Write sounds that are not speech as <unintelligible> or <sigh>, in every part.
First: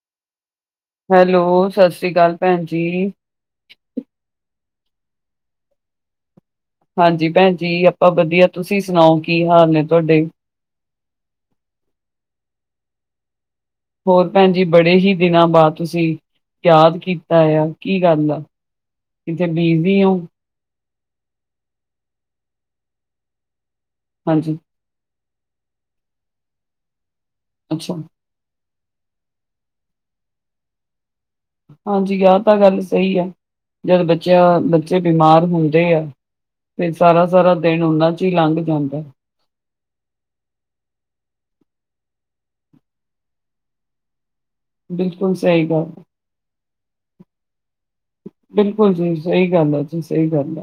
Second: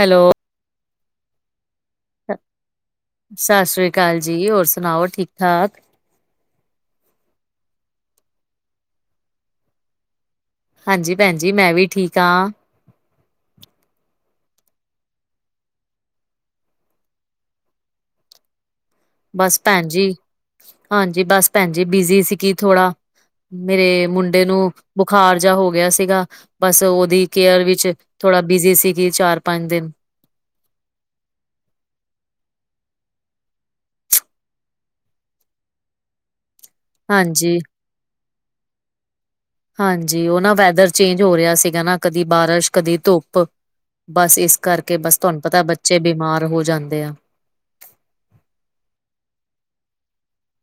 Hello. Hello, ਸਸ੍ਰੀ ਕਾਲ ਪੈਣ ਜੀ। ਸਸ਼੍ਰੀ ਕਾਲ ਜੀ, ਹੋਰ ਸੁਣਾਓ ਠੀਕ- ਠਾਕ? ਹਾਂਜੀ ਪੈਣ ਜੀ, ਆਪਾਂ ਬਧੀਆ ਤੁਸੀ ਸੁਣਾਓ ਕੀ ਹਾਲ ਨੇ ਤਹਾਡੇ? ਹਾਂਜੀ। ਪੈਣ ਜੀ ਮੈਂ ਵੀ ਠੀਕ ਆ। ਹੋਰ ਪੈਣ ਜੀ ਬੜੇ ਹੀ ਦਿਨਾਂ ਬਾਦ ਤੁਸੀ ਯਾਦ ਕੀਤਾ ਯਾ ਕੀ ਗੱਲ ਐ? ਬਸ ਭੈਣ ਜੀ, ਹਾਂਜੀ। ਬਸ ਭੈਣ ਜੀ ਬਿਜੀ ਸੀਗੀ ਥੋੜਾ। ਮੇਰੇ ਮੁੰਡੇ ਹਾਂਜੀ, ਨੂੰ ਬੁਖਾਰ ਜਯਾ ਹੋ ਗਯਾ ਸੀਗਾ, ਬਸ ਉਹਦੀ ਕੇਅਰ ਵਿੱਚ ਅੱਛਾ ਥੋੜਾ ਬੀਜੀ ਸੀਗੀ ਚਾਰ- ਪੰਜ ਦਿਨ। ਹਾਂਜੀ ਆ ਤਾਂ ਗੱਲ ਸਹੀ ਆ, ਜਦ ਬੱਚਿਆਂ ਬੱਚੇ ਬਿਮਾਰ ਹੁੰਦੇ ਆ ਫੇਰ ਸਾਰਾ- ਸਾਰਾ ਹਾਂਜੀ। ਦਿਨ ਉਨਾਂ ਚ ਈ ਲੰਘ ਜਾਂਦੈ। ਹਾਂਜੀ। ਉਹ ਨਾ ਵੈਦਰ ਚੇਂਜ ਹੋ ਰਯਾ ਸੀਗਾ ਨਾ, ਕਦੀ ਬਾਰਸ਼ ਕਦੀ ਧੁੱਪ। ਬਸ ਇਸ ਕਰਕੇ ਬਸ ਬਿਲਕੁਲ ਤਵਾਨੂੰ ਪਤਾ ਸਹੀ ਗੱਲ, ਬੱਚੇ ਬਿਮਾਰ ਹੋ ਜਾਂਦੇ ਆ। ਬਿਲਕੁਲ ਜੀ। ਸਹੀ ਗੱਲ ਐ ਜੀ ਸਹੀ ਗੱਲ ਐ।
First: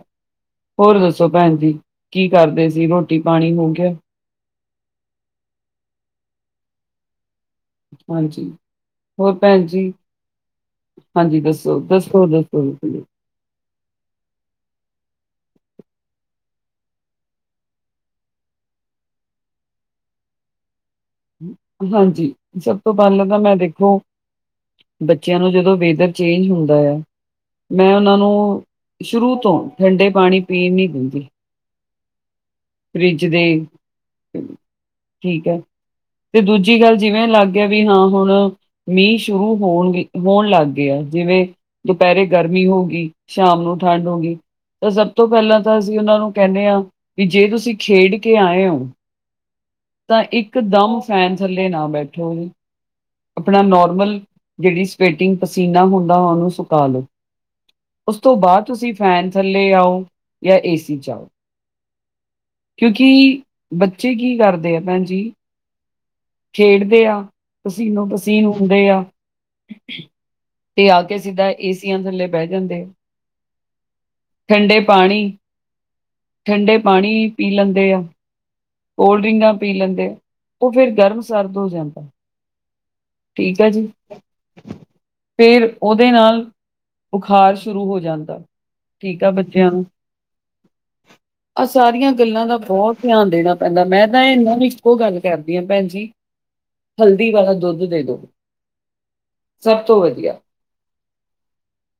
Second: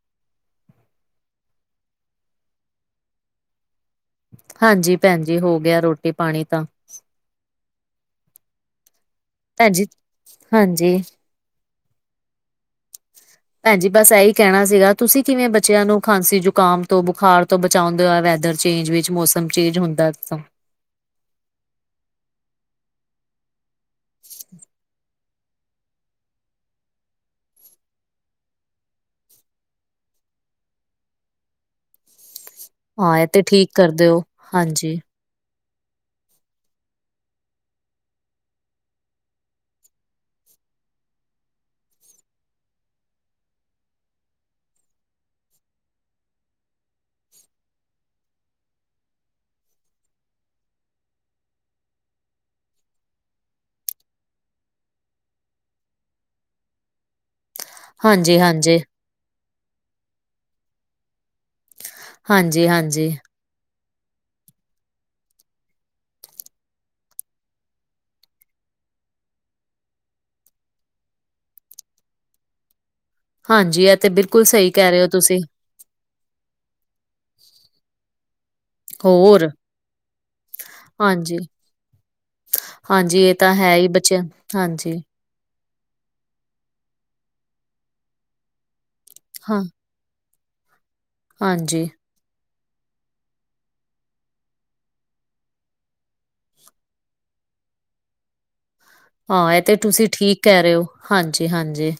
ਹੋਰ ਦੱਸੋ ਪੈਣ ਜੀ ਕੀ ਕਰਦੇ ਸੀ? ਰੋਟੀ- ਪਾਣੀ ਹੋ ਗਯਾ? ਹਾਂਜੀ ਭੈਣ ਜੀ। ਹੋ ਗਆ ਰੋਟੀ- ਪਾਣੀ ਤਾਂ। ਹਾਂਜੀ। ਹੋਰ ਭੈਣ ਜੀ, ਹਾਂਜੀ ਹਾਂਜੀ ਦਸੋ? ਸੋ ਦੱਸੋ- ਦੱਸੋ ਜੀ ਤੁਹੀ? ਭੈਣ ਜੀ ਬਸ ਇਹੀ ਕਹਿਣਾ ਸੀਗਾ, ਤੁਸੀਂ ਕਿਵੇਂ ਬੱਚਿਆਂ ਨੂੰ ਖਾਂਸੀ ਜ਼ੁਕਾਮ ਤੋਂ ਬੁਖਾਰ ਤੋਂ ਚਾਂਦੇ ਆ, ਵੈਦਰ ਚੇਂਜ ਵਿੱਚ ਮੌਸਮ ਚੇਂਜ ਹੁੰਦਾ ਜਿੱਦਾਂ ਹਾਂਜੀ, ਸਭ ਤੋਂ ਪਹਿਲਾਂ ਤਾਂ ਮੈਂ ਦੇਖੋ ਬ ਬੱਚਿਆਂ ਨੂੰ ਜਦੋਂ ਵੇਦਰ ਚੇਂਜ ਹੁੰਦਾ ਆ। ਮੈਂ ਉਹਨਾਂ ਨੂੰ ਸ਼ੁਰੂ ਤੋਂ ਡੰਡੇ ਪਾਣੀ ਪੀਣ ਨੀ ਦਿੰਦੀ। ਹਾਂ ਫਰਿੱਜ ਇਹ ਤੇ ਦੇ ਠੀਕ ਕਰ ਦੇ ਓ, ਹਾਂਜੀ। ਠੀਕ ਹੈ, ਤੇ ਦੂਜੀ ਗੱਲ ਜਿਵੇਂ ਲੱਗ ਗਿਆ ਵੀ ਹਾਂ ਹੁਣ ਮੀਂਹ ਸ਼ੁਰੂ ਹੋਣਗੇ ਹੋਣ ਲੱਗ ਗੇ ਆ, ਜਿਵੇਂ ਦੁਪਹਿਰੇ ਗਰਮੀ ਹੋਗੀ ਸ਼ਾਮ ਨੂੰ ਠੰਡ ਹੋਗੀ। ਤਾਂ ਸਭ ਤੋਂ ਪਹਿਲਾਂ ਤਾਂ ਅਸੀਂ ਉਹਨਾਂ ਨੂੰ ਕਹਿਣੇ ਆ ਵੀ ਜੇ ਤੁਸੀਂ ਖੇਡ ਕੇ ਆਏ ਓ ਤਾਂ ਇੱਕ ਦਮ ਫੈਨ ਥੱਲੇ ਨਾ ਬੈਠੋ ਜੇ। ਆਪਣਾ ਨੋਰਮਲ ਜਿਹੜੀ ਸਵੈਟਿੰਗ ਪਸੀਨਾ ਹੁੰਦਾਾ ਉਹਨੂੰ ਸੁਕਾ ਲਓ। ਉਸ ਤੋਂ ਹਾਂਜੀ ਬਾਅਦ ਹਾਂਜੀ ਤੁਸੀਂ ਫੈਨ ਥੱਲੇ ਆਓ, ਜਾਂ ਏਸੀ ਚ ਆਓ। ਹਾਂਜੀ ਕਿਉਂਕੀ ਹਾਂਜੀ ਬੱਚੇ ਕੀ ਕਰਦੇ ਆ ਭੈਣ ਜੀ? ਖੇਡਦੇ ਆ, ਪਸੀਨੋ ਪਸੀਨ ਔਂਦੇ ਆ। ਤੇ ਆ ਕੇ ਸਿੱਧਾ ਏਸੀਆਂ ਥੱਲੇ ਬਹਿ ਜਾਂਦੇ ਆ। ਹਾਂਜੀ ਇਹ ਤੇ ਬਿਲਕੁਲ ਸਹੀ ਠੰਡੇ ਕਹਿ ਰਹੇ ਓ ਪਾਣੀ ਤੁਸੀਂ। ਠੰਡੇ ਪਾਣੀ ਪੀ ਲੈਂਦੇ ਆ। ਕੋਲਡ ਹੋਰ ਡਰਿੰਕਾਂ ਪੀ ਲੈਂਦੇ, ਔਹ ਫੇਰ ਗਰਮ ਹਾਂਜੀ ਸਰਦ ਹੋ ਜਾਂਦਾ, ਹਾਂਜੀ ਇਹ ਤਾਂ ਠੀਕ ਆ ਹੈ ਜੀ। ਹੀ ਬੱਚਿਆਂ ਹਾਂਜੀ ਫੇਰ ਉਹਦੇ ਨਾਲ ਬੁਖਾਰ ਸ਼ੁਰੂ ਹੋ ਜਾਂਦਾ। ਟੀਕਾ ਹਾਂ ਬੱਚਿਆਂ ਨੂੰ ਆਹ ਹਾਂਜੀ ਸਾਰੀਆਂ ਗੱਲਾਂ ਦਾ ਬਹੁਤ ਧਿਆਨ ਦੇਣਾ ਪੈਂਦਾ, ਮੈਂ ਤਾਂ ਇਹਨਾਂ ਨੂੰ ਇੱਕੋ ਗੱਲ ਕਰਦੀ ਹਾਂ ਭੈਣ ਜ ਜੀ ਹਲਦੀ ਵਾਲਾ ਦੁੱਧ ਦੇ ਦੋ। ਹਾਂ ਇਹ ਤੇ ਸਭ ਤੋਂ ਤੁਸੀਂ ਵਧੀਆ ਠੀਕ ਕਹਿ ਰਹੇ ਹੋ ਹਾਂਜੀ, ਹਾਂਜੀ।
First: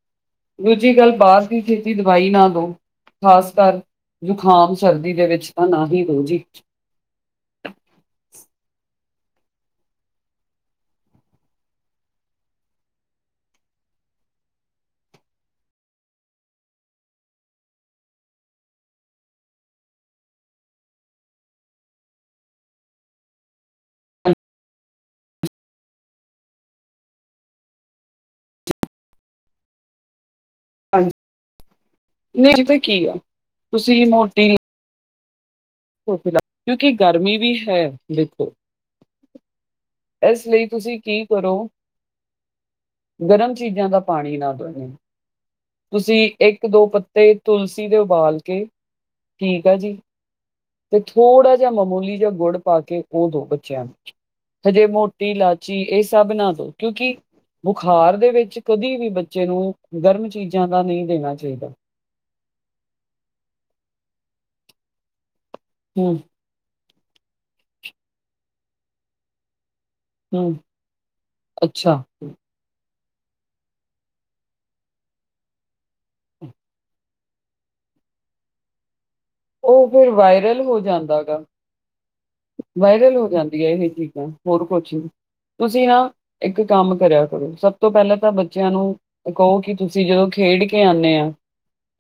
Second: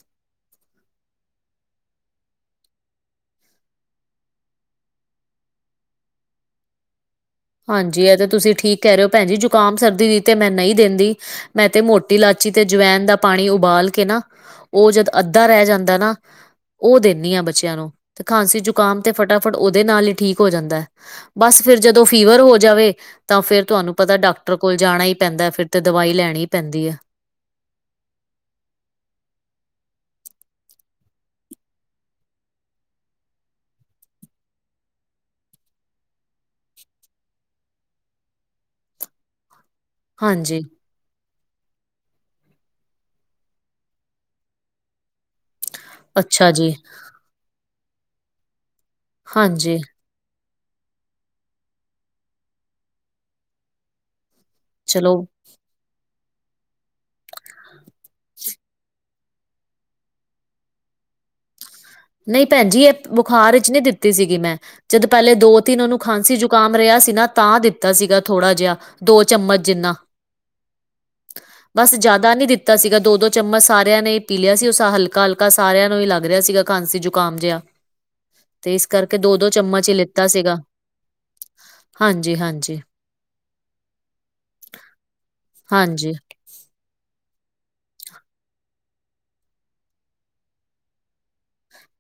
ਦੂਜੀ ਗੱਲ ਬਾਹਰ ਦੀ ਛੇਤੀ ਦਵਾਈ ਨਾ ਦੋ‌। ਖ਼ਾਸ ਕਰ ਜ਼ੁਕਾਮ ਸਰਦੀ ਦੇ ਵਿੱਚ ਤਾਂ ਨਾ ਹੀ ਦਿਉ ਜੀ। ਹਾਂਜੀ ਆ ਤੇ ਤੁਸੀਂ ਠੀਕ ਕਹਿ ਰਹੇ ਹੋ, ਭੈਣ ਜੀ ਜੁਕਾਮ ਸਰਦੀ ਦੀ ਤੇ ਮੈਂ ਨਹੀਂ ਦਿੰਦੀ। ਮੈਂ ਤੇ ਮੋਟੀ ਲਾਚੀ ਤੇ ਜਵੈਨ ਦਾ ਪਾਣੀ ਉਬਾਲ ਕੇ ਨਾ ਉਹ ਜਦ ਅੱਧਾ ਰਹਿ ਜਾਂਦਾ ਨਾ ਉਹ ਦਿੰਦੀ ਆ ਬੱਚਿਆਂ ਨੂੰ, ਤੇ ਖਾਂਸੀ ਜ਼ੁਕਾਮ ਤੇ ਫਟਾਫਟ ਉਹਦੇ ਨਾਲ ਹੀ ਠੀਕ ਹੋ ਜਾਂਦਾ ਐ। ਬਸ ਫਿਰ ਜਦੋਂ ਫੀਵਰ ਹੋ ਜਾਵੇ ਤਾਂ ਫੇਰ ਤੁਹਾਨੂੰ ਪਤਾ ਡਾਕਟਰ ਕੋਲ ਜਾਣਾ ਹੀ ਪੈਂਦਾ, ਫੇਰ ਤੇ ਦਵਾਈ ਲੈਣੀ ਪੈਂਦੀ ਹੈ। ਹਾਂਜੀ, ਨਹੀਂ ਇਹ ਤਾਂ ਕੀ ਆ ਤੁਸੀਂ ਮੋਟੀ ਕੋਕ ਲਾ, ਕਿਉਂਕਿ ਗਰਮੀ ਵੀ ਹੈ ਦੇਖੋ ਇਸ ਹਾਂਜੀ ਲਈ ਤੁਸੀਂ ਕੀ ਕਰੋ, ਗਰਮ ਚੀਜ਼ਾਂ ਦਾ ਪਾਣੀ ਨਾ ਦੋਵੋਂ। ਤੁਸੀ ਅੱਛਾ ਇੱਕ ਜੀ ਦੋ ਪੱਤੇ ਤੁਲਸੀ ਦੇ ਉਬਾਲ ਕੇ ਠੀਕ ਆ ਹਾਂਜੀ ਜੀ ਤੇ ਥੋੜ੍ਹਾ ਜਿਹਾ ਮਾਮੂਲੀ ਜਿਹਾ ਗੁੜ ਪਾ ਕੇ, ਉਹ ਦਿਉ ਬੱਚਿਆਂ ਨੂੰ ਹਜੇ ਚਲੋ ਮੋਟੀ ਲੈ ਚੀ ਇਹ ਸਭ ਨਾ ਦੋ ਕਿਉਕਿ ਬੁਖਾਰ ਦੇ ਵਿੱਚ ਕਦੇ ਵੀ ਬੱਚੇ ਨੂੰ ਗਰਮ ਚੀਜ਼ਾਂ ਦਾ ਨਹੀਂ ਦੇਣਾ ਚਾਹੀਦਾ। ਨਹੀਂ ਭੈਣ ਜੀ ਇਹ ਬੁਖਾਰ ਵਿੱਚ ਨਹੀਂ ਦਿੱਤੀ ਸੀਗੀ, ਮੈਂ ਜਦੋਂ ਪਹਿਲੇ ਦੋ ਤਿੰਨ ਉਹਨੂੰ ਹੂੰ, ਖਾਂਸੀ ਜੁਕਾ ਖੰਗ ਰਿਹਾ ਸੀ ਨਾ ਤਾਂ ਦਿੱਤਾ ਸੀਗਾ ਥੋੜਾ ਜਿਹਾ ਦੋ ਚਮਚ ਜਿੰਨਾ ਹੂੰ ਬਸ ਅੱਛਾ। ਜ਼ਿਆਦਾ ਨਹੀ ਦਿੱਤ ਤਾ ਸੀਗਾ, ਦੋ- ਦੋ ਚਮਚ ਸਾਰਿਆਂ ਨੇ ਹੀ ਪੀ ਲਿਆ ਸੀ ਉਸ ਹਲਕਾ ਹਲਕਾ ਸਾਰਿਆਂ ਨੂੰ ਹੀ ਲੱਗ ਰਿਹਾ ਸੀਗਾ। ਖਾਂਸੀ ਜ਼ੁਕਾਮ ਜਿਹਾ ਤੇ ਇਸ ਕਰਕੇ ਦੋ ਦੋ ਉਹ ਚਮਚ ਹੀ ਫਿਰ ਲਿੱਤਾ ਸੀਗਾ ਵਾਇਰਲ ਹੋ ਜਾਂਦਾ ਗਾ ਹਾਂਜੀ ਹਾਂਜੀ। ਵਾਇਰਲ ਹੋ ਜਾਂਦੀਆਂ ਇਹ ਚੀਜ਼ਾਂ ਹੋਰ ਕੁਛ ਤੁਸੀਂ ਨਾ ਹਾਂਜੀ ਇੱਕ ਕੰਮ ਕਰਿਆ ਕਰੋ ਸਭ ਤੋਂ ਪਹਿਲਾਂ ਤਾਂ ਬੱਚਿਆਂ ਨੂੰ ਕਹੋ ਕਿ ਤੁਸੀਂ ਜਦੋਂ ਖੇਡ ਕੇ ਆਉਂਨੇ ਹੋ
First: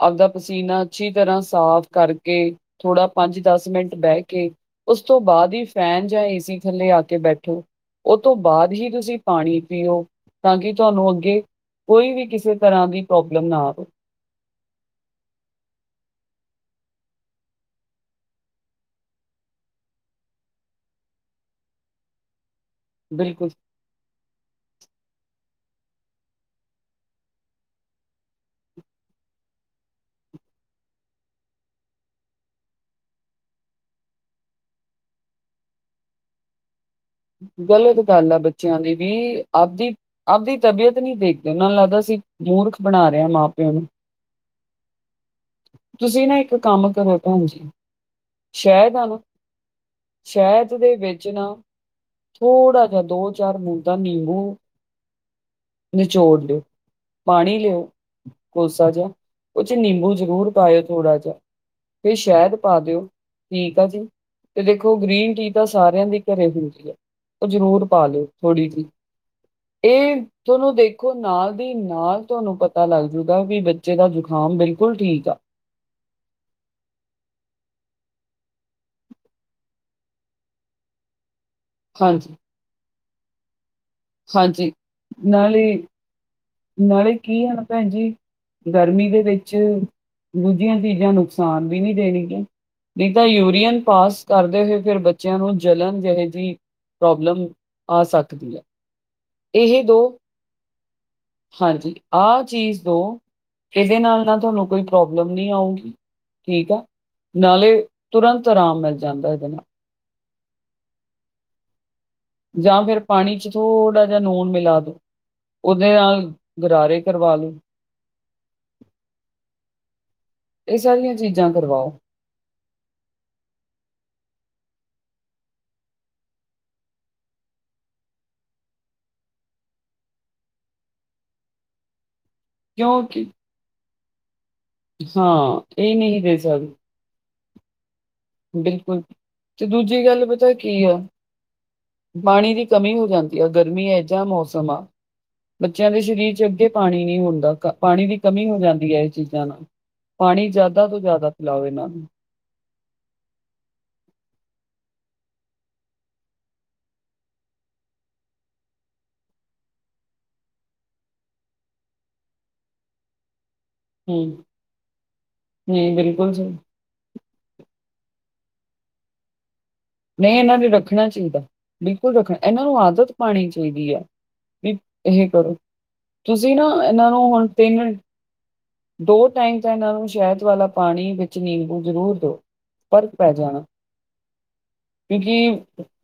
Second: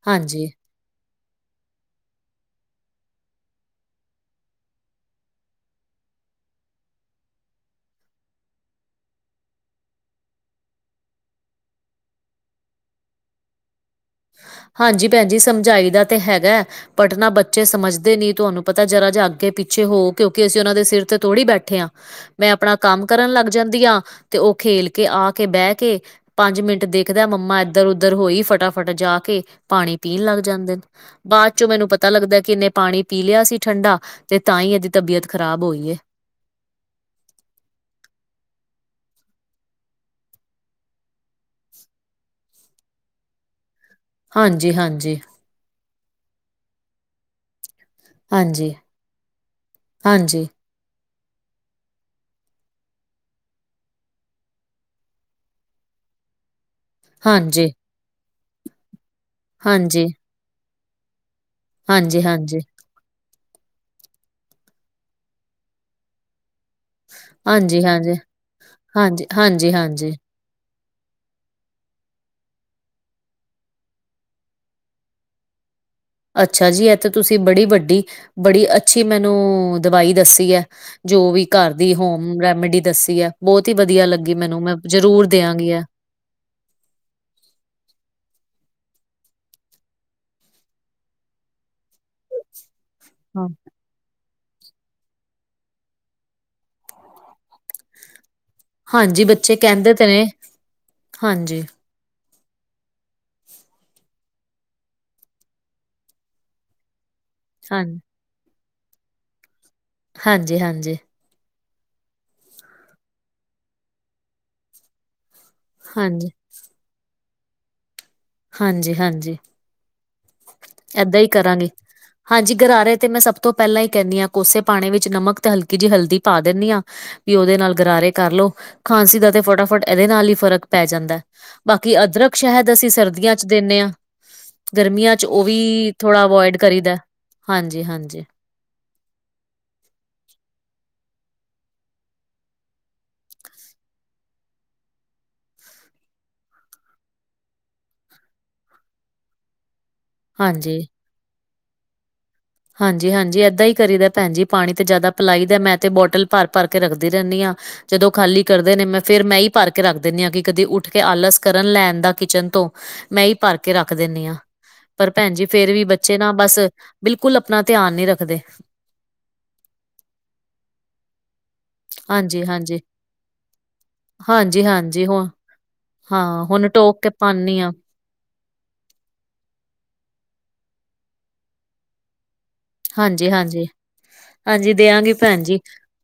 ਆਪਦਾ ਹਾਂਜੀ ਪਸੀਨਾ ਅੱਛੀ ਤਰ੍ਹਾਂ ਸਾਫ ਕਰਕੇ ਕੇ ਥੋੜ੍ਹਾ ਪੰਜ ਦਸ ਮਿੰਟ ਬਹਿ ਕੇ ਉਸ ਤੋਂ ਬਾਅਦ ਹੀ ਫ਼ੈਨ ਜਾਂ ਏਸੀ ਥੱਲੇ ਆ ਕੇ ਬੈਠੋ। ਉਹ ਤੋਂ ਬਾਅਦ ਹੀ ਤੁਸੀਂ ਪਾਣੀ ਪੀਓ ਤਾਂ ਕਿ ਤੁਹਾਨੂੰ ਅੱਗੇ ਕੋਈ ਵੀ ਕਿਸੇ ਤਰ੍ਹਾਂ ਦੀ ਪ੍ਰੋਬਲਮ ਨਾ ਆਵੇ। ਹਾਂਜੀ ਭੈਣ ਜੀ ਸਮਝਾਈ ਦਾ ਤੇ ਹੈਗਾ ਬਟ ਨਾ ਬੱਚੇ ਸਮਝਦੇ ਨੀ ਤੁਹਾਨੂੰ ਪਤਾ ਜਰਾ ਜਾ ਅੱਗੇ ਪਿੱਛੇ ਹੋ ਕਿਉਂਕਿ ਅਸੀਂ ਉਹਨਾਂ ਦੇ ਸਿਰ ਤੇ ਥੋੜ੍ਹੀ ਬੈਠ ਠੇ ਆ ਮੈਂ ਆਪਣਾ ਕੰਮ ਲੱਗ ਬਿਲਕੁਲ ਜਾਂਦੀ ਆ। ਤੇ ਉਹ ਖੇਲ ਕੇ ਆ ਕੇ ਬਹਿ ਕੇ ਪੰਜ ਮਿੰਟ ਦੇਖਦਾ ਮੰਮਾ ਇੱਧਰ ਉਧਰ ਹੋਈ ਫਟਾ ਫਟ ਜਾ ਕੇ ਪਾਣੀ ਪੀਣ ਲੱਗ ਜਾਂਦੇ ਨੇ। ਬਾਅਦ ਚੋਂ ਮੈਨੂੰ ਪਤਾ ਲੱਗਦਾ ਕਿ ਇਨੇ ਪਾਣੀ ਪੀ ਲਿਆ ਸੀ ਠੰਢਾ ਤੇ ਤਾਂ ਹੀ ਇਹਦੀ ਤਬੀਅਤ ਖ਼ਰਾਬ ਹੋਈ ਏ। ਗਲਤ ਗੱਲ ਆ ਬੱਚਿਆਂ ਦੀ ਵੀ ਆਪਦੀ ਆਪਦੀ ਤਬੀਅਤ ਨਹੀਂ ਦੇਖਦੇ ਨਾ ਉਹਨਾਂ ਨੂੰ ਲੱਗਦਾ ਅਸੀਂ ਮੂਰਖ ਬਣਾ ਰਹੇ ਹਾਂ ਮਾਂ ਪਿਓ ਨੂੰ। ਹਾਂਜੀ ਹਾਂਜੀ। ਤੁਸੀਂ ਨਾ ਇੱਕ ਕੰਮ ਕਰੋ ਭੈਣ ਜੀ। ਹਾਂਜੀ ਸ਼ਹਿਦ ਆ ਨਾ ਹਾਂਜੀ ਸ਼ਹਿਦ ਦੇ ਵਿੱਚ ਨਾ ਥੋੜ੍ਹਾ ਜਿਹਾ ਦੋ ਚਾਰ ਬੂੰਦਾਂ ਨਿੰਬੂ ਨਿਚੋੜ ਲਓ। ਪਾਣੀ ਹਾਂਜੀ ਲਿਓ ਕੋਸਾ ਜਿਹਾ ਉਹ ਚ ਹਾਂਜੀ ਨਿੰਬੂ ਜ਼ਰੂਰ ਪਾਇਓ ਥੋੜਾ ਜਿਹਾ। ਫੇਰ ਹਾਂਜੀ ਹਾਂਜੀ ਸ਼ਾਇਦ ਹਾਂਜੀ ਪਾ ਦਿਓ। ਠੀਕ ਆ ਜੀ ਤੇ ਦੇਖੋ ਗ੍ਰੀਨ ਟੀ ਤਾਂ ਸਾਰਿਆਂ ਦੇ ਘਰੇ ਹੁੰਦੀ ਐ। ਉਹ ਹਾਂਜੀ ਜ਼ਰੂਰ ਪਾ ਲਿਓ ਹਾਂਜੀ ਥੋੜ੍ਹੀ ਜਿਹੀ ਹਾਂਜੀ ਹਾਂਜੀ ਇਹ ਤੁਹਾਨੂੰ ਦੇਖੋ ਨਾਲ ਦੀ ਨਾਲ ਤੁਹਾਨੂੰ ਪਤਾ ਲੱਗ ਜੂਗਾ ਵੀ ਬੱਚੇ ਦਾ ਜੁਖਾਮ ਬਿਲਕੁਲ ਠੀਕ ਆ। ਅੱਛਾ ਜੀ ਇਹ ਤਾਂ ਤੁਸੀਂ ਬੜੀ ਵੱਡੀ ਬੜੀ ਅੱਛੀ ਮੈਨੂੰ ਦਵਾਈ ਦੱਸੀ ਹੈ। ਜੋ ਵੀ ਘਰ ਦੀ ਹਾਂਜੀ ਹੋਮ ਰੈਮਡੀ ਦੱਸੀ ਹੈ ਬਹੁਤ ਹੀ ਵਧੀਆ ਲੱਗੀ ਮੈਨੂੰ ਹਾਂਜੀ ਮੈਂ ਜ਼ਰੂਰ ਦਿਆਂਗੀ ਨਾਲੇ ਐ। ਨਾਲੇ ਕੀ ਹੈਨਾ ਭੈਣ ਜੀ ਗਰਮੀ ਦੇ ਵਿੱਚ ਦੂਜੀਆਂ ਚੀਜ਼ਾਂ ਨੁਕਸਾਨ ਵੀ ਨੀ ਦੇਣਗੀਆ। ਨਹੀਂ ਤਾਂ ਹਾਂ, ਯੂਰੀਅਨ ਪਾਸ ਕਰਦੇ ਹੋਏ ਫੇਰ ਬੱਚਿਆਂ ਨੂੰ ਜਲਣ ਜਹੀ ਪ੍ਰੋਬਲਮ ਆ ਸਕਦੀ ਹੈ। ਹਾਂਜੀ ਬੱਚੇ ਇਹ ਕਹਿੰਦੇ ਦੋ ਤੇ ਨੇ ਹਾਂਜੀ। ਆ ਚੀਜ਼ ਦੋ ਇਹਦੇ ਨਾਲ ਨਾ ਤੁਹਾਨੂੰ ਕੋਈ ਪ੍ਰੋਬਲਮ ਨਹੀਂ ਆਊਗੀ ਠੀਕ ਆ। ਨਾਲੇ ਹਾਂ, ਤੁਰੰਤ ਆਰਾਮ ਮਿਲ ਜਾਂਦਾ ਇਹਦੇ ਨਾਲ। ਹਾਂਜੀ ਹਾਂਜੀ। ਜਾਂ ਫੇਰ ਪਾਣੀ ਚ ਥੋੜ੍ਹਾ ਜਿਹਾ ਨੂਣ ਮਿਲਾ ਦੋ ਉਹਦੇ ਨਾਲ ਹਾਂਜੀ, ਗਰਾਰੇ ਕਰਵਾ ਲੋ। ਹਾਂਜੀ ਹਾਂਜੀ ਇਹ ਸਾਰੀਆਂ ਏਦਾਂ ਹੀ ਚੀਜ਼ਾਂ ਕਰਾਂਗੇ। ਕਰਵਾਓ ਹਾਂਜੀ ਗਰਾਰੇ ਤੇ ਮੈਂ ਸਭ ਤੋਂ ਪਹਿਲਾਂ ਹੀ ਕਹਿੰਨੀ ਹਾਂ ਕੋਸੇ ਪਾਣੇ ਵਿੱਚ ਨਮਕ ਤੇ ਹਲਕੀ ਜਿਹੀ ਹਲਦੀ ਪਾ ਦਿੰਦੀ ਆ। ਵੀ ਉਹਦੇ ਨਾਲ ਗਰਾਰੇ ਕਰਲੋ ਖਾਂਸੀ ਦਾ ਤੇ ਫਟਾਫਟ ਇਹਦੇ ਨਾਲ ਹੀ ਫ਼ਰਕ ਪੈ ਜਾਂਦਾ। ਬਾਕੀ ਅਦਰਕ ਸ਼ਹਿਦ ਅਸੀਂ ਕਿਉਂਕਿ ਸਰਦੀਆਂ ਚ ਦੇਨੇ ਆ। ਗਰਮੀਆਂ ਚ ਉਹ ਹਾਂ ਵੀ ਇਹ ਨਹੀਂ ਥੋੜਾ ਦੇ ਅਵੋਇਡ ਸਕਦੇ। ਕਰੀਦਾ ਹਾਂਜੀ ਹਾਂਜੀ। ਬਿਲਕੁਲ ਤੇ ਦੂਜੀ ਗੱਲ ਪਤਾ ਕੀ ਆ ਪਾਣੀ ਦੀ ਕਮੀਂ ਹੋ ਜਾਂਦੀ ਆ ਗਰਮੀ ਇਹ ਜਾ ਮੌਸਮ ਆ ਬੱਚਿਆਂ ਦੇ ਸਰੀਰ ਚ ਅੱਗੇ ਪਾਣੀ ਨਹੀਂ ਹੁੰਦਾ ਪਾਣੀ ਦੀ ਕਮੀ ਹੋ ਜਾਂਦੀ ਐ ਇਹ ਚੀਜ਼ਾਂ ਨਾ ਪਾਣੀ ਹਾਂਜੀ, ਜ਼ਿਆਦਾ ਤੋਂ ਜ਼ਿਆਦਾ ਪਿਲਾਓ ਇਹਨਾਂ ਨੂੰ ਹਾਂਜੀ ਹਾਂਜੀ ਏਦਾਂ ਹੀ ਕਰੀਦਾ ਭੈਨ ਜੀ ਪਾਣੀ ਤੇ ਜ਼ਿਆਦਾ ਪਿਲਾਈ ਦਾ ਮੈਂ ਤੇ ਬੋਟਲ ਭਰ ਭਰ ਕੇ ਰੱਖਦੀ ਰਹਿੰਨੀ ਆ ਜਦੋਂ ਖਾਲੀ ਕਰਦੇ ਨੇ ਮੈਂ ਫਿਰ ਮੈਂ ਈ ਭਰ ਕੇ ਰੱਖ ਦਿੰਦੀ ਹਾਂ ਕਿ ਕਦੀ ਉੱਠ ਕੇ ਆਲਸ ਕਰਨ ਲੈਣ ਦਾ ਕਿਚ ਤੋਂ ਮੈਂ ਈ ਭਰ ਕੇ ਰੱਖ ਦਿੰਦੀ ਹੂੰ, ਹਾਂ ਪਰ ਭੈਣ ਜੀ ਫੇਰ ਵੀ ਹੂੰ ਬੱਚੇ ਨਾ ਬਿਲਕੁਲ ਸਹੀ, ਬਸ ਕੁਲ ਆਪਣਾ ਧਿਆਨ ਨੀ ਰੱਖਦੇ ਨਹੀਂ ਇਹਨਾਂ ਨੇ ਰੱਖਣਾ ਚਈਦਾ ਬਿਲਕੁਲ ਰੱਖਣ ਹਾਂਜੀ, ਇਹਨਾਂ ਨੂੰ ਹਾਂਜੀ, ਆਦਤ ਪਾਣੀ ਚਾਹੀਦੀ ਐ ਹਾਂਜੀ, ਵੀ ਹਾਂਜੀ ਹੁਣ ਇਹ ਕਰੋ ਹਾਂ ਤੁਸੀਂ ਨਾ ਹੁਣ ਟੋਕ ਇਹਨਾਂ ਕੇ ਨੂੰ ਹੁਣ ਪਾਨੀ ਆ ਪੇਮੈਂਟ ਦੋ ਟਾਈਮ ਤਾਂ ਇਹਨਾਂ ਨੂੰ ਸ਼ਹਿਦ ਵਾਲਾ ਪਾਣੀ ਵਿੱਚ ਨਿੰਬੂ ਜ਼ਰੂਰ ਦੋ ਹਾਂਜੀ ਹਾਂਜੀ ਹਾਂਜੀ ਦਿਆਂ ਕਿਉਂਕਿ <unintelligible>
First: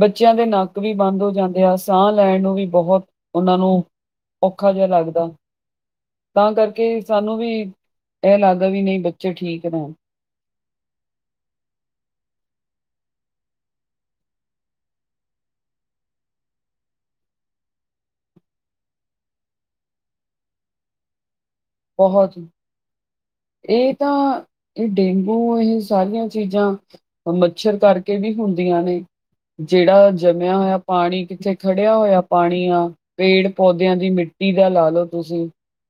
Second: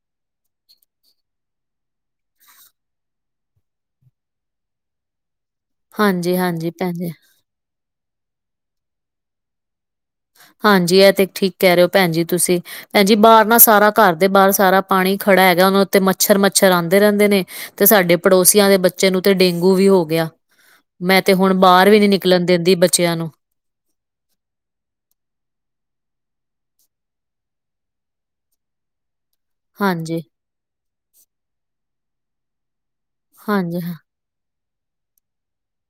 ਬੱਚਿਆਂ ਦੇ ਨੱਕ ਵੀ ਬੰਦ ਹੋ ਜਾਂਦੇ ਆ ਸਾਹ ਲੈਣ ਨੂੰ ਵੀ ਬਹੁਤ ਉਹਨਾਂ ਨੂੰ ਔਖਾ ਜਿਹਾ ਲੱਗਦਾ ਹਾਂਜੀ, ਤਾਂ ਹਾਂਜੀ ਭੈਣ ਕਰਕੇ ਜੀ ਸਾਨੂੰ ਵੀ ਐ ਲੱਗਦਾ ਵੀ ਨਹੀਂ ਬੱਚੇ ਠੀਕ ਰਹਿਣ ਹਾਂਜੀ ਐ ਤੇ ਠੀਕ ਕਹਿ ਰਹੇ ਹੋ ਭੈਨ ਜੀ ਤੁਸੀਂ ਭੈਨ ਜੀ ਬਾਹਰ ਨਾ ਸਾਰਾ ਘਰ ਦੇ ਬਾਹਰ ਸਾਰਾ ਪਾਣੀ ਖੜਾ ਹੈਗਾ ਉਹਨਾਂ ਉੱਤੇ ਮੱਛਰ ਮੱਛਰ ਆਂਦੇ ਰਹਿੰਦੇ ਨੇ ਤੇ ਸਾਡੇ ਪੜੋਸੀਆਂ ਦੇ ਬੱਚੇ ਨੂੰ ਤੇ ਡੇਂਗੂ ਵੀ ਹੋ ਗਿਆ ਮੈਂ ਤੇ ਹੁਣ ਬਾਹਰ ਵੀ ਨੀ ਬਹੁਤ ਨਿਕਲਣ ਦਿੰਦੀ ਬੱਚਿਆਂ ਨੂੰ ਇਹ ਤਾਂ ਇਹ ਡੇਂਗੂ ਇਹ ਸਾਰੀਆਂ ਚੀਜ਼ਾਂ ਉਹ ਮੱਛਰ ਕਰਕੇ ਵੀ ਹੁੰਦੀਆਂ ਨੇ ਜਿਹੜਾ ਹਾਂਜੀ ਜਮਿਆ ਹੋਇਆ ਪਾਣੀ ਕਿੱਥੇ ਖੜਿਆ ਹੋਇਆ ਪਾਣੀ ਆ ਪੇੜ ਹਾਂਜੀ ਪੌਦਿਆਂ ਹਾਂ- ਦੀ ਮਿੱ ਟੀ ਦਾ ਲਾ ਲੋ ਤੁਸੀਂ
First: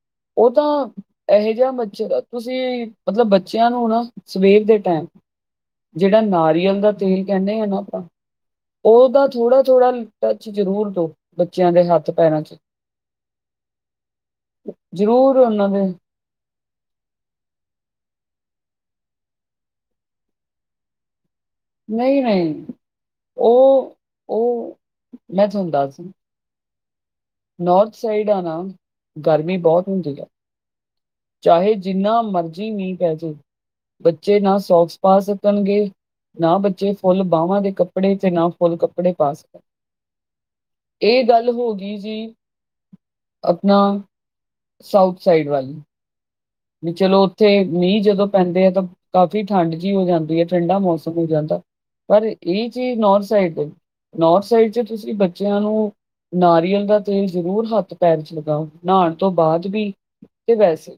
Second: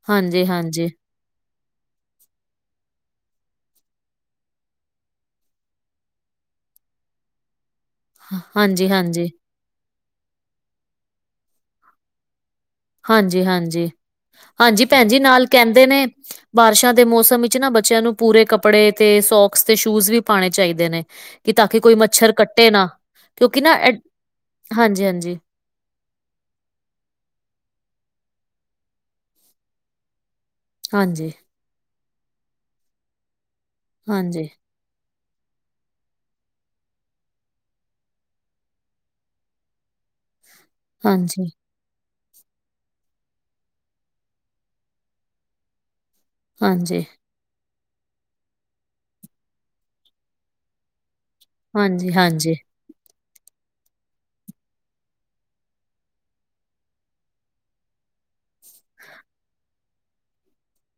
ਹਾਂਜੀ ਉਹ ਹਾਂਜੀ ਤਾਂ ਐਹੇ ਜਿਹਾ ਮੱਛਰ ਐ ਤੁਸੀਂ ਮਤਲਬ ਬੱਚਿਆਂ ਨੂੰ ਨਾ ਸਵੇਰ ਦੇ ਟੈਮ ਜਿਹੜਾ ਨਾਰੀਅਲ ਦਾ ਤੇਲ ਕਹਿੰਨੇ ਆ ਨਾ ਆਪਾਂ ਹਾਂ- ਹਾਂਜੀ ਉਹਦਾ ਹਾਂਜੀ ਥੋੜ੍ਹਾ ਥੋੜ੍ਹਾ ਟਚ ਜ਼ਰੂਰ ਦੋ ਬੱਚਿਆਂ ਦੇ ਹੱਥ ਪੈਰਾਂ ਚ ਹਾਂਜੀ ਹਾਂਜੀ ਹਾਂਜੀ ਭੈਨ ਜੀ ਜ਼ਰੂਰ ਨਾਲ ਉਹਨਾਂ ਦੇ ਕਹਿੰਦੇ ਨੇ ਬਾਰਿਸ਼ਾਂ ਦੇ ਮੌਸਮ ਵਿਚ ਨਾ ਬੱਚਿਆਂ ਨੂੰ ਪੂਰੇ ਕੱਪੜੇ ਤੇ ਸੋਕਸ ਤੇ ਸ਼ੂਜ ਵੀ ਪਾਣੇ ਚਾਹੀਦੇ ਨੇ ਤਾਂ ਕੀ ਕੋਈ ਮੱਛਰ ਨਹੀਂ-ਨਹੀਂ ਕੱਟੇ ਨਾ ਕਿਉਂਕਿ ਨਾ ਐ ਹਾਂਜੀ ਹਾਜੀ ਹੁੰਦਾ ਸ ਨੌਰਥ ਸਾਈਡ ਆ ਨਾ ਗਰਮੀ ਬਹੁਤ ਹੁੰਦੀ ਆ ਹਾਂਜੀ ਚਾਹੇ ਜਿੰਨਾ ਮਰਜ਼ੀ ਮੀਂਹ ਪੈ ਜੇ ਬੱਚੇ ਹਾਂਜੀ ਨਾ ਸੋਕਸ ਪਾ ਸਕਣਗੇ ਨਾ ਬੱਚੇ ਫੁੱਲ ਬਾਹਵਾਂ ਦੇ ਕੱਪੜੇ ਤੇ ਨਾ ਫੁੱਲ ਕੱਪੜੇ ਪਾ ਸਕ ਇਹ ਹਾਂਜੀ, ਗੱਲ ਹੋ ਨੀਜੀ ਆਪਣਾ ਸਾਊਥ ਸਾਈਡ ਵਾਲ ਵੀ ਹਾਂਜੀ, ਚਲੋ ਉੱਥੇ ਮੀਂਹ ਜਦੋਂ ਪੈਂਦੇ ਆ ਤਾਂ ਕਾਫ਼ੀ ਠੰਡ ਜਿਹੀ ਹੋ ਜਾਂਦੀ ਹੈ ਠੰਢਾ ਮੌਸਮ ਹੋ ਜਾਂਦਾ ਹਾਂਜੀ, ਪਰ ਹਾਂਜੀ, ਇਹ ਚੀਜ਼ ਨੋਰ ਸਾਈਡ ਦੇ ਨੋਰ ਸਾਈਡ ਚ ਤੁਸੀਂ ਬੱਚਿਆਂ ਨੂੰ ਨਾਰੀਅਲ ਦਾ ਤੇਲ ਜ਼ਰੂਰ ਹੱਥ ਪੈਰ ਚ ਲਗਾਓ ਨਹਾਣ ਤੋਂ ਬਾਅਦ ਵੀ ਤੇ ਵੈਸੇ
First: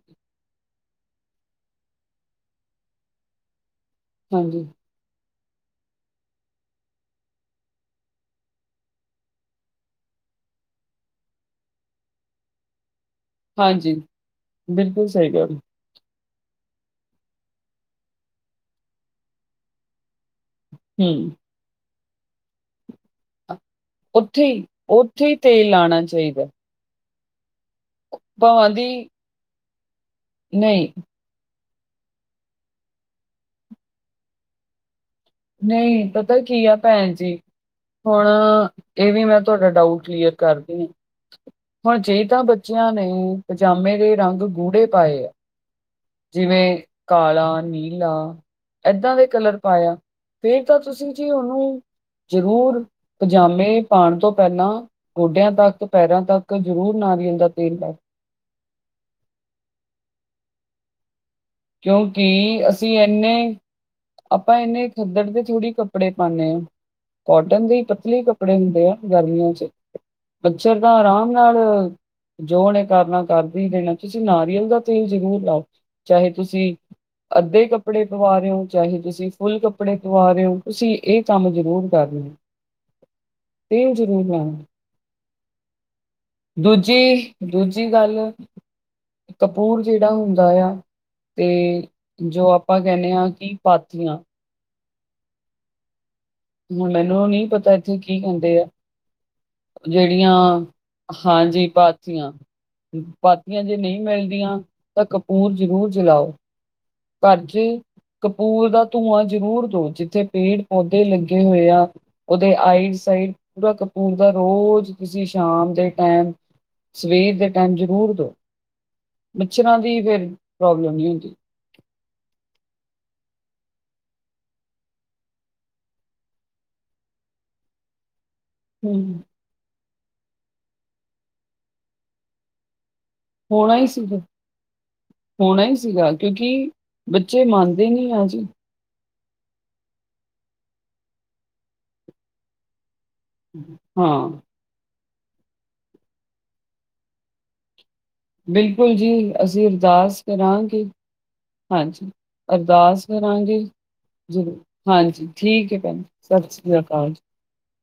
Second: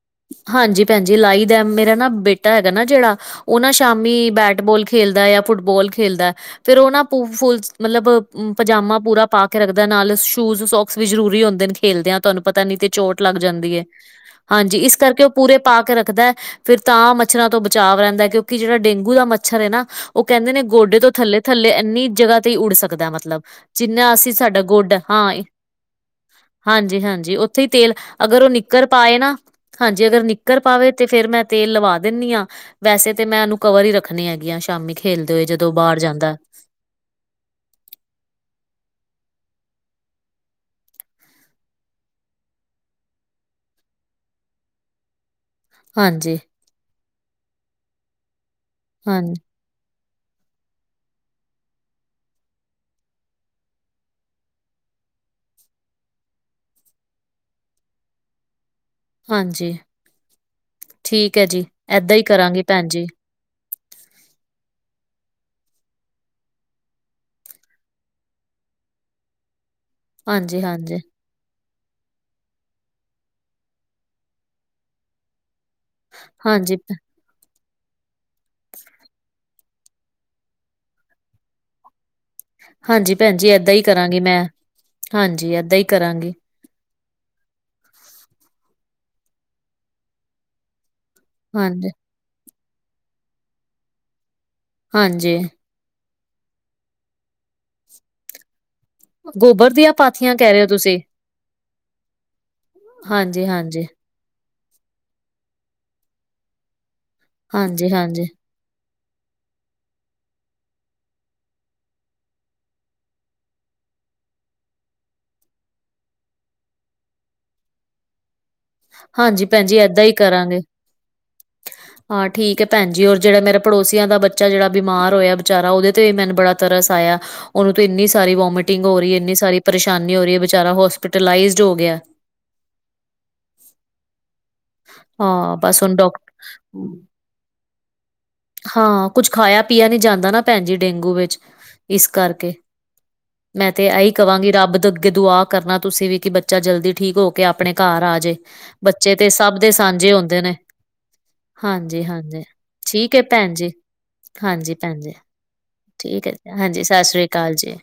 ਹਾਂਜੀ ਭੈਨਜੀ ਲਾਈ ਦਾ ਮੇਰਾ ਨਾ ਬੇਟਾ ਹੈਗਾ ਨਾ ਜਿਹੜਾ ਉਹ ਨਾ ਸ਼ਾਮੀ ਬੈਟ ਹਾਂਜੀ, ਬੋਲ ਖੇਲਦਾ ਆ ਫੁੱਟਬੋਲ ਖੇਲਦਾ ਫੇਰ ਉਹ ਨਾ ਪੂ ਫੁਲ ਮਲਬ ਪਜਾਮਾ ਪੂਰਾ ਪਾ ਕੇ ਰੱਖਦਾ ਨਾਲ ਸ਼ੂਜ ਸੋਕਸ ਵੀ ਜ਼ਰੂਰੀ ਹੁੰਦੇ ਨ ਖੇਲ ਦੇ ਹਾਂ ਤੁਹਾਨੂੰ ਪਤਾ ਨੀ ਤੇ ਚੋਟ ਲੱਗ ਜਾਂਦੀ ਹੈ ਹਾਂਜੀ ਹਾਂਜੀ ਇਸ ਬਿਲਕੁਲ ਕਰਕੇ ਉਹ ਸਹੀ ਗੱਲ ਪੂਰੇ ਪਾ ਕੇ ਰੱਖਦਾ ਫੇਰ ਤਾਂ ਮੱਛਰਾਂ ਤੋਂ ਬਚਾਅ ਰਹਿੰਦਾ ਕਿਉਂਕਿ ਜਿਹੜਾ ਡੇਂਗੂ ਦਾ ਮੱਛਰ ਹੈ ਨਾ। ਉਹ ਕਹਿੰਦੇ ਨੇ ਗੋਡੇ ਤੋਂ ਹੂੰ, ਥੱਲੇ- ਥੱਲੇ ਇੰਨੀ ਜਗਾ ਤੇ ਹੀ ਉਡ ਸਕਦਾ ਏ ਮਤਲਬ। ਮਤਲਬ ਜਿੰਨਾ ਅਸੀਂ ਉੱਥੇ ਸਾਡਾ ਹੀ ਗੋਡ ਉੱਥੇ ਹਾਂ, ਹੀ ਤੇਲ ਲਾਣਾ ਚਾਹੀਦਾ ਹਾਂਜੀ- ਹਾਂਜੀ ਉੱਥੇ ਹੀ ਤੇਲ ਅਗਰ ਉਹ ਭਾਵਾਂ ਦੀ ਨਿੱਕਰ ਪਾਏ ਨਾ ਹਾਂਜੀ ਅਗਰ ਨਕਰ ਨਹੀਂ, ਪਾਵੇ ਤੇ ਫੇਰ ਮੈਂ ਤੇਲ ਲਵਾ ਦਿੰਨੀ ਹਾਂ ਵੈਸੇ ਤੇ ਮੈਂ ਉਹਨੂੰ ਕਵਰ ਹੀ ਰੱਖਣੀ ਹੈਗੀ ਆ। ਸ਼ਾਮੀ ਖੇਲਦੇ ਹੋਏ ਜਦੋਂ ਬਾਰ ਨਹੀਂ ਜਾਂਦਾ। ਪਤਾ ਕੀ ਆ ਭੈਣ ਜੀ, ਹੁਣ ਇਹ ਵੀ ਮੈਂ ਤੁਹਾਡਾ ਡਾਊਟ ਕਲੀਅਰ ਕਰਦੀ ਹਾਂ। ਹੁਣ ਜੇ ਤਾਂ ਬੱਚਿਆਂ ਨੇ ਪਜਾਮੇ ਦੇ ਰੰਗ ਗੂੜੇ ਪਾਏ ਆ, ਹਾਂਜੀ, ਜਿਵੇਂ ਕਾਲਾ, ਨੀਲਾ ਏਦਾਂ ਹਾਂ, ਦੇ ਕਲਰ ਪਾਇਆ, ਫਿਰ ਤਾਂ ਤੁਸੀਂ ਜੀ ਉਹਨੂੰ ਜ਼ਰੂਰ- ਪਜਾਮੇ ਪਾਉਣ ਤੋਂ ਪਹਿਲਾਂ ਗੋਡਿਆਂ ਤੱਕ, ਪੈਰਾਂ ਤੱਕ ਜ਼ਰੂਰ ਨਾਰੀਅਲ ਦਾ ਤੇਲ ਲਾਓ। ਹਾਂਜੀ, ਠੀਕ ਆ ਜੀ। ਏਦਾਂ ਕਿਉਂਕ ਹੀ ਕਰਾਂਗੀ ਭੈਣ ਅਸੀ ਜੀ। ਇੰਨੇ- ਆਪਾਂ ਇਹਨੇ ਖੱਦੜ ਦੇ ਥੋੜੀ ਕੱਪੜੇ ਪਾਉਨੇ ਆ। ਕੋਟਨ ਦੇ ਈ ਪਤਲੇ ਕੱਪੜੇ ਹੁੰਦੇ ਆ ਗਰਮੀਆਂ ਚ। ਮੱਛਰ ਤਾਂ ਹਾਂਜੀ-ਹਾਂਜੀ, ਆਰਾਮ ਨਾਲ, ਜੋ ਉਹਨੇ ਕਰਨਾ ਕਰਦੇ ਪਏ ਆ ਤੁਸੀਂ ਨਾਰੀਅਲ ਦਾ ਤੇਲ ਜ਼ਰੂਰ ਲਾਓ, ਚਾਹੇ ਤੁਸੀਂ- ਹਾਂਜੀ, ਹਾਂਜੀ ਅੱਧੇ ਕੱਪੜੇ ਪਵਾ ਰਹੇ ਹੋ ਚਾਹੇ ਤੁਸੀਂ ਫੁੱਲ ਕੱਪੜੇ ਪਵਾ ਰਹੇ ਹੋ ਤੁਸੀਂ ਇਹ ਕੰਮ ਜ਼ਰੂਰ ਕਰ ਲਿਓ। ਹਾਂਜੀ ਭੈਣ ਜੀ ਏਦਾਂ ਹੀ ਕਰਾਂਗੀ ਮੈਂ ਹਾਂਜੀ ਏਦਾਂ ਹੀ ਕਰਾਂਗੀ। ਦੂਜੀ- ਦੂਜੀ ਗੱਲ ਕਪੂਰ ਜਿਹੜਾ ਹੁੰਦਾ ਏ ਆ। ਤੇ ਹਾਂਜੀ, ਜੋ ਆਪਾਂ ਕਹਿੰਦੇ ਹਾਂ ਕਿ ਪਾਥੀਆਂ। ਹਾਂਜੀ। ਹੁ ਮੈਨੂੰ ਨਹੀਂ ਪਤਾ ਇੱਥੇ ਕੀ ਕਹਿੰਦੇ ਆ। ਗੋਬਰ ਦੀਆਂ ਪਾਥੀਆਂ ਕਹਿ ਜਿਹੜੀਆਂ ਰਹੇ ਹੋ ਤੁਸੀਂ ਹਾਂਜੀ ਪਾਥੀਆਂ, ਪਾਥੀਆਂ ਜੇ ਹਾਂਜੀ-ਹਾਂਜੀ, ਹਾਂਜੀ-ਹਾਂਜੀ, ਨਹੀਂ ਮਿਲਦੀਆਂ ਤਾਂ ਕਪੂਰ ਜਰੂਰ ਜਲਾਓ। ਘਰ ਚ ਹਾਂਜੀ ਹਾਂਜੀ, ਕਪੂਰ ਦਾ ਧੂੰਆਂ ਜ਼ਰੂਰ ਦੋ ਜਿੱਥੇ ਪੇੜ- ਪੌਦੇ ਲੱਗੇ ਹੋਏ ਆ। ਉਹਦੇ ਆਈਸ ਸਾਈਡ ਪੂਰਾ ਕਪੂਰ ਦਾ ਰੋਜ਼ ਤੁਸੀਂ ਸ਼ਾਮ ਦੇ ਟਾਈਮ ਸਵੇਰ ਦੇ ਟਾਈਮ ਜ਼ਰੂਰ ਦਉ, ਹਾਂਜੀ ਭੈਣ ਜੀ ਮੱਛਰਾਂ ਦੀ ਏਦਾਂ ਹੀ ਫੇਰ ਕਰਾਂਗੇ। ਪ੍ਰੋਬਲਮ ਨਹੀਂ ਹੁੰਦੀ। ਹਾਂ ਠੀਕ ਹੈ ਭੈਣਜੀ ਔਰ ਜਿਹੜਾ ਮੇਰਾ ਪੜੋਸੀਆਂ ਦਾ ਬੱਚਾ ਜਿਹੜਾ ਬਿਮਾਰ ਹੋਇਆ ਵਿਚਾਰਾ ਉਹਦੇ ਤੇ ਮੈਨੂੰ ਬੜਾ ਤਰਸ ਆਇਆ ਉਹਨੂੰ ਤਾਂ ਇੰਨੀ ਸਾਰੀ ਵੋਮਿਟ ਟਿੰਗ ਹੋ ਹਮ ਰਹੀ ਹੈ ਇੰਨੀ ਸਾਰੀ ਪਰੇਸ਼ਾਨੀ ਹੋ ਰਹੀ ਹੈ ਵਿਚਾਰਾ ਹੋਸਪੀਟਲਾਈਜ਼ਡ ਹੋ ਗਿਆ। ਹੋਣਾ ਹੀ ਸੀਗਾ। ਹਾਂ ਹੋਣਾ ਹੀ ਬਸ ਹੁਣ ਸੀਗਾ ਕਿਉਂਕਿ, ਡਾਕਟਰ ਬੱਚੇ ਮੰਨਦੇ ਨੀ ਆ ਜੀ। ਹਾਂ ਕੁੱਝ ਖਾਇਆ ਪੀਆ ਨੀ ਜਾਂਦਾ ਨਾ ਭੈਣ ਜੀ ਡੇਂਗੂ ਵਿੱਚ ਇਸ ਕਰਕੇ। ਮੈਂ ਤੇ ਇਹੀ ਹਾਂ ਕਹਾਂਗੀ ਰੱਬ ਦੇ ਅੱਗੇ ਦੁਆ ਕਰਨਾ ਤੁਸੀਂ ਵੀ ਕਿ ਬੱਚਾ ਜਲਦੀ ਠੀਕ ਹੋ ਕੇ ਆਪਣੇ ਘਰ ਆ ਜਾਏ। ਬਿਲਕੁਲ ਜੀ ਅਸੀਂ ਅਰਦਾਸ ਨੇ ਕਰਾਂਗੇ। ਹਾਂਜੀ ਅਰਦਾਸ ਠੀਕ ਹੈ ਭੈਣ ਕਰਾਂਗੇ ਜੀ ਜ਼ਰੂਰ, ਭੈਣ ਜੀ ਹਾਂਜੀ ਠੀਕ ਹੈ। ਭੈਣ ਠੀਕ ਹੈ ਸਤਿ ਜੀ ਸ੍ਰੀ ਹਾਂਜੀ ਅਕਾਲ ਜੀ ਸਾਸਰੀ ਕਾਲ ਜੀ।